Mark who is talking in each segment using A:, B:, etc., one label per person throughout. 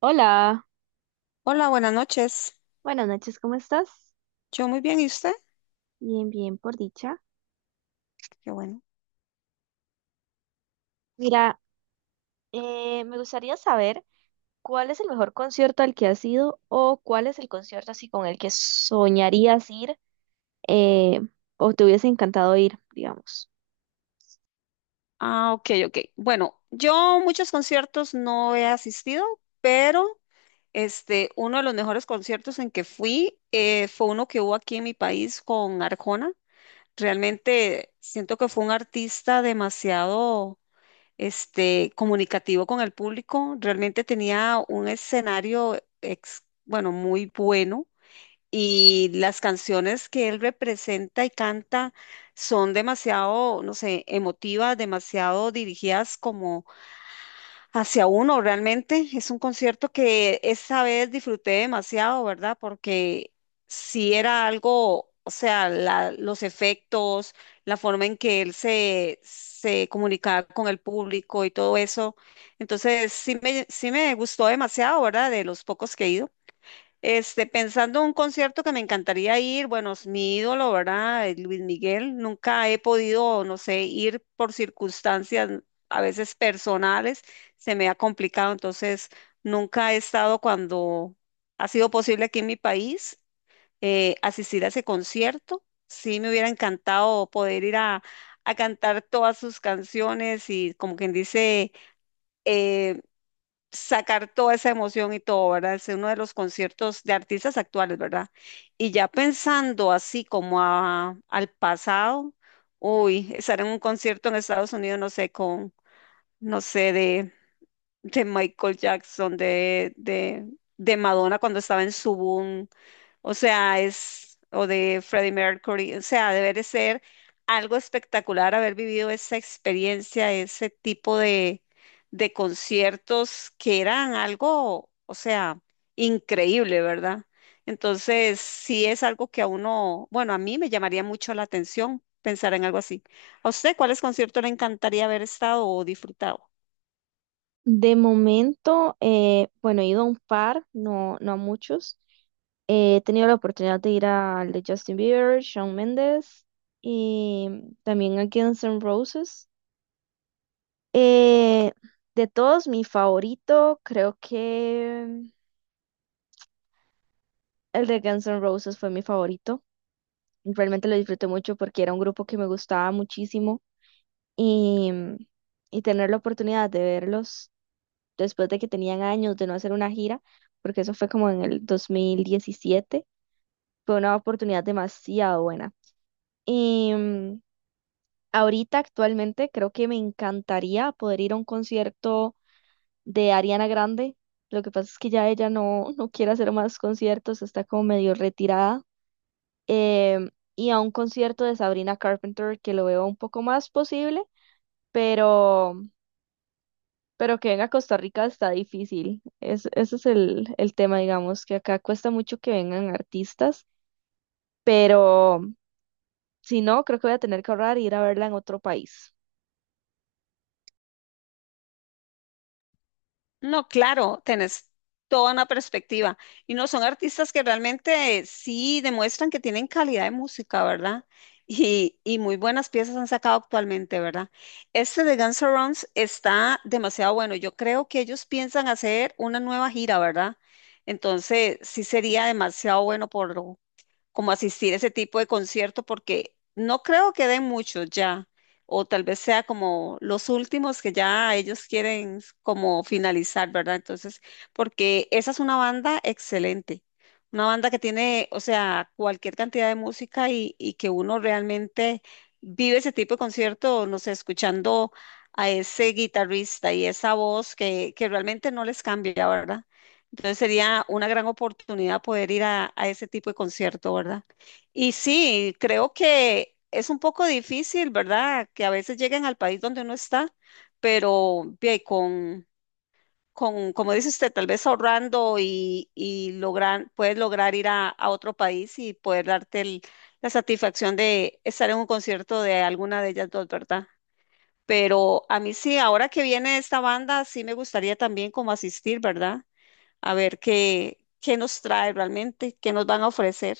A: Hola,
B: Hola, buenas noches.
A: buenas noches, ¿cómo estás?
B: Yo muy bien, ¿y usted?
A: Bien, bien, por dicha.
B: Qué bueno.
A: Mira, me gustaría saber cuál es el mejor concierto al que has ido o cuál es el concierto así con el que soñarías ir eh, o te hubiese encantado ir, digamos.
B: Ah, ok, ok. Bueno, yo muchos conciertos no he asistido, pero uno de los mejores conciertos en que fui fue uno que hubo aquí en mi país con Arjona. Realmente siento que fue un artista demasiado comunicativo con el público. Realmente tenía un escenario bueno, muy bueno. Y las canciones que él representa y canta son demasiado, no sé, emotivas, demasiado dirigidas como hacia uno realmente. Es un concierto que esa vez disfruté demasiado, ¿verdad? Porque sí era algo, o sea, los efectos, la forma en que él se comunicaba con el público y todo eso. Entonces, sí me gustó demasiado, ¿verdad? De los pocos que he ido. Este, pensando en un concierto que me encantaría ir, bueno, es mi ídolo, ¿verdad? Luis Miguel, nunca he podido, no sé, ir por circunstancias a veces personales, se me ha complicado, entonces nunca he estado cuando ha sido posible aquí en mi país asistir a ese concierto. Sí, me hubiera encantado poder ir a cantar todas sus canciones y como quien dice eh, sacar toda esa emoción y todo, ¿verdad? Es uno de los conciertos de artistas actuales, ¿verdad? Y ya pensando así como al pasado, uy, estar en un concierto en Estados Unidos, no sé, con, no sé, de Michael Jackson, de Madonna cuando estaba en su boom, o sea, es, o de Freddie Mercury, o sea, debe de ser algo espectacular haber vivido esa experiencia, ese tipo de conciertos que eran algo, o sea, increíble, ¿verdad? Entonces, sí es algo que a uno, bueno, a mí me llamaría mucho la atención pensar en algo así. ¿A usted cuáles conciertos le encantaría haber estado o disfrutado?
A: De momento, bueno, he ido a un par, no, no a muchos. He tenido la oportunidad de ir al de Justin Bieber, Shawn Mendes y también a Guns N' Roses. Eh, de todos, mi favorito, creo que el de Guns N' Roses fue mi favorito. Realmente lo disfruté mucho porque era un grupo que me gustaba muchísimo y, tener la oportunidad de verlos después de que tenían años de no hacer una gira, porque eso fue como en el 2017, fue una oportunidad demasiado buena. Y ahorita actualmente creo que me encantaría poder ir a un concierto de Ariana Grande. Lo que pasa es que ya ella no, no quiere hacer más conciertos, está como medio retirada. Em, y a un concierto de Sabrina Carpenter que lo veo un poco más posible, pero, que venga a Costa Rica está difícil. Es, ese es el, tema, digamos, que acá cuesta mucho que vengan artistas, pero si no, creo que voy a tener que ahorrar e ir a verla en otro país.
B: No, claro, tenés toda una perspectiva. Y no, son artistas que realmente sí demuestran que tienen calidad de música, ¿verdad? Y muy buenas piezas han sacado actualmente, ¿verdad? Este de Guns N' Roses está demasiado bueno. Yo creo que ellos piensan hacer una nueva gira, ¿verdad? Entonces, sí sería demasiado bueno por como asistir a ese tipo de concierto porque no creo que den muchos ya, o tal vez sea como los últimos que ya ellos quieren como finalizar, ¿verdad? Entonces, porque esa es una banda excelente, una banda que tiene, o sea, cualquier cantidad de música y que uno realmente vive ese tipo de concierto, no sé, escuchando a ese guitarrista y esa voz que realmente no les cambia, ¿verdad? Entonces sería una gran oportunidad poder ir a ese tipo de concierto, ¿verdad? Y sí, creo que es un poco difícil, ¿verdad? Que a veces lleguen al país donde uno está, pero bien, con, como dice usted, tal vez ahorrando y lograr, puedes lograr ir a otro país y poder darte la satisfacción de estar en un concierto de alguna de ellas dos, ¿verdad? Pero a mí sí, ahora que viene esta banda, sí me gustaría también como asistir, ¿verdad? A ver qué, qué nos trae realmente, qué nos van a ofrecer.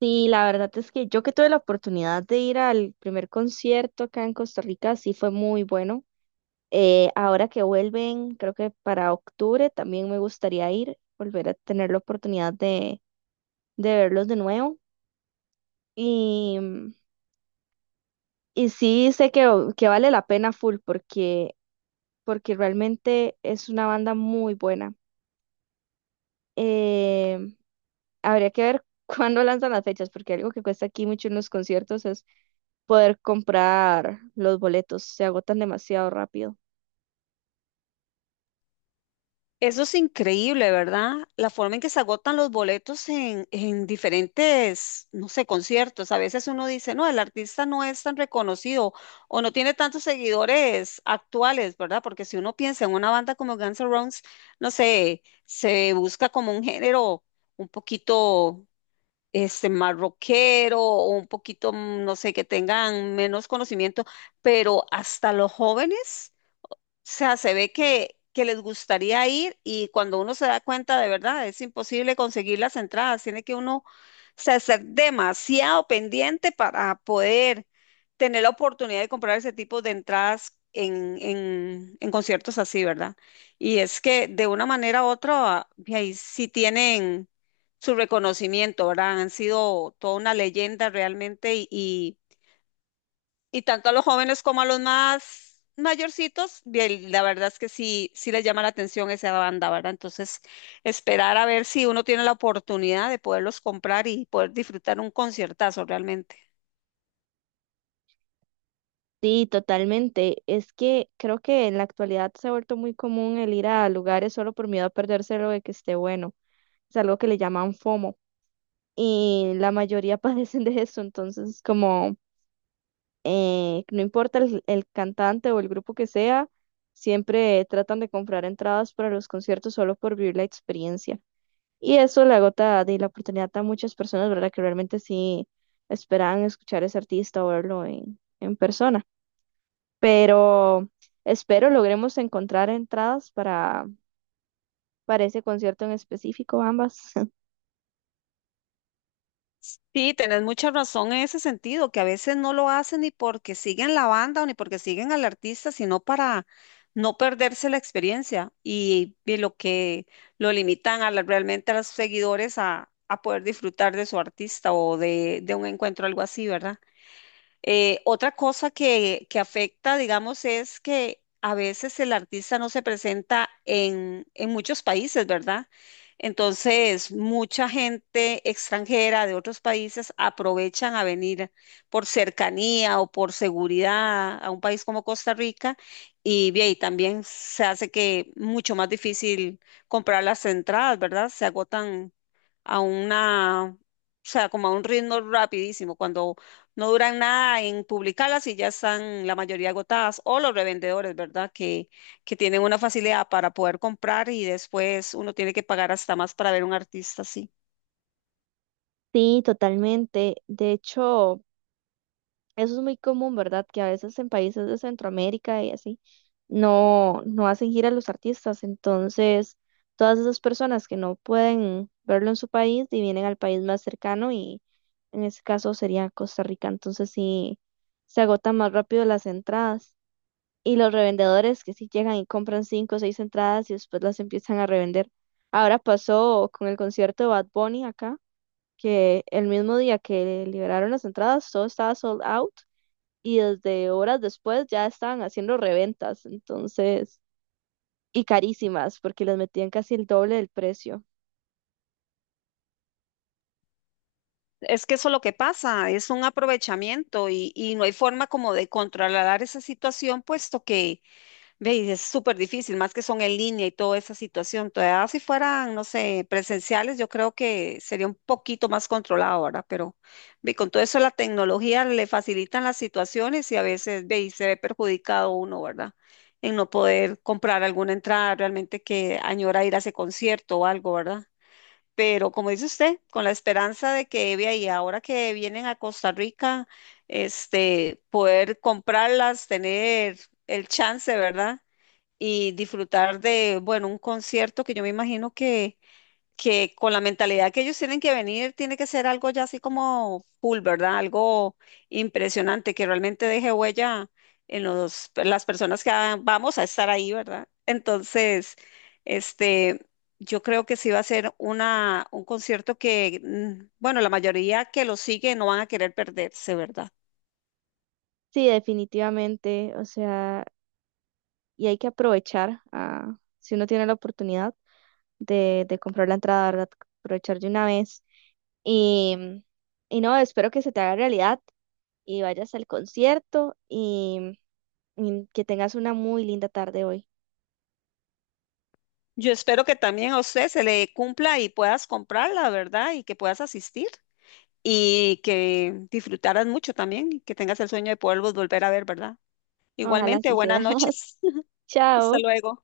A: Sí, la verdad es que yo que tuve la oportunidad de ir al primer concierto acá en Costa Rica, sí fue muy bueno. Ahora que vuelven, creo que para octubre también me gustaría ir, volver a tener la oportunidad de, verlos de nuevo. Y, y sí sé que, vale la pena full porque, realmente es una banda muy buena. Eh, habría que ver cuándo lanzan las fechas, porque algo que cuesta aquí mucho en los conciertos es poder comprar los boletos, se agotan demasiado rápido.
B: Eso es increíble, ¿verdad? La forma en que se agotan los boletos en diferentes, no sé, conciertos. A veces uno dice, no, el artista no es tan reconocido o no tiene tantos seguidores actuales, ¿verdad? Porque si uno piensa en una banda como Guns N' Roses, no sé, se busca como un género un poquito este, más rockero o un poquito, mm, no sé, que tengan menos conocimiento, pero hasta los jóvenes sea, se ve que les gustaría ir y cuando uno se da cuenta de verdad es imposible conseguir las entradas, tiene que uno o sea, ser demasiado pendiente para poder tener la oportunidad de comprar ese tipo de entradas en, en conciertos así, ¿verdad? Y es que de una manera u otra, y ahí sí tienen su reconocimiento, ¿verdad? Han sido toda una leyenda realmente y y tanto a los jóvenes como a los más mayorcitos, bien, la verdad es que sí, sí les llama la atención esa banda, ¿verdad? Entonces, esperar a ver si uno tiene la oportunidad de poderlos comprar y poder disfrutar un conciertazo realmente.
A: Sí, totalmente. Es que creo que en la actualidad se ha vuelto muy común el ir a lugares solo por miedo a perderse lo de que esté bueno. Es algo que le llaman FOMO y la mayoría padecen de eso. Entonces, como no importa el, cantante o el grupo que sea, siempre tratan de comprar entradas para los conciertos solo por vivir la experiencia. Y eso le agota de la oportunidad a muchas personas, ¿verdad? Que realmente sí esperaban escuchar a ese artista o verlo en, persona pero espero logremos encontrar entradas para, ese concierto en específico, ambas.
B: Sí, tenés mucha razón en ese sentido, que a veces no lo hacen ni porque siguen la banda o ni porque siguen al artista, sino para no perderse la experiencia y lo que lo limitan a realmente a los seguidores a poder disfrutar de su artista o de un encuentro, algo así, ¿verdad? Otra cosa que afecta, digamos, es que a veces el artista no se presenta en muchos países, ¿verdad? Entonces, mucha gente extranjera de otros países aprovechan a venir por cercanía o por seguridad a un país como Costa Rica y, bien, y también se hace que mucho más difícil comprar las entradas, ¿verdad? Se agotan a una, o sea, como a un ritmo rapidísimo, cuando no duran nada en publicarlas y ya están la mayoría agotadas, o los revendedores, ¿verdad? Que tienen una facilidad para poder comprar y después uno tiene que pagar hasta más para ver un artista así.
A: Sí, totalmente. De hecho, eso es muy común, ¿verdad? Que a veces en países de Centroamérica y así no, no hacen gira los artistas. Entonces, todas esas personas que no pueden verlo en su país y vienen al país más cercano y en ese caso sería Costa Rica. Entonces, sí, se agotan más rápido las entradas. Y los revendedores que sí llegan y compran 5 o 6 entradas y después las empiezan a revender. Ahora pasó con el concierto de Bad Bunny acá, que el mismo día que liberaron las entradas, todo estaba sold out y desde horas después ya estaban haciendo reventas, entonces, y carísimas, porque les metían casi el doble del precio.
B: Es que eso es lo que pasa, es un aprovechamiento y no hay forma como de controlar esa situación, puesto que ve, y es súper difícil, más que son en línea y toda esa situación. Todavía si fueran, no sé, presenciales, yo creo que sería un poquito más controlado, ¿verdad? Pero ve, con todo eso la tecnología le facilitan las situaciones y a veces ve, y se ve perjudicado uno, ¿verdad? En no poder comprar alguna entrada realmente que añora ir a ese concierto o algo, ¿verdad? Pero como dice usted, con la esperanza de que vea y ahora que vienen a Costa Rica, este, poder comprarlas, tener el chance, ¿verdad? Y disfrutar de, bueno, un concierto que yo me imagino que con la mentalidad que ellos tienen que venir, tiene que ser algo ya así como full, ¿verdad? Algo impresionante que realmente deje huella en los, en las personas que ah, vamos a estar ahí, ¿verdad? Entonces, este, yo creo que sí va a ser una, un concierto que, mm, bueno, la mayoría que lo sigue no van a querer perderse, ¿verdad?
A: Sí, definitivamente, o sea, y hay que aprovechar, ah, si uno tiene la oportunidad de, comprar la entrada, ¿verdad? Aprovechar de una vez. Y, y no, espero que se te haga realidad y vayas al concierto y, que tengas una muy linda tarde hoy.
B: Yo espero que también a usted se le cumpla y puedas comprarla, ¿verdad? Y que puedas asistir. Y que disfrutaras mucho también y que tengas el sueño de poderlos volver a ver, ¿verdad?
A: Ojalá
B: Igualmente,
A: así sea.
B: buenas noches. Hasta
A: Chao.
B: luego.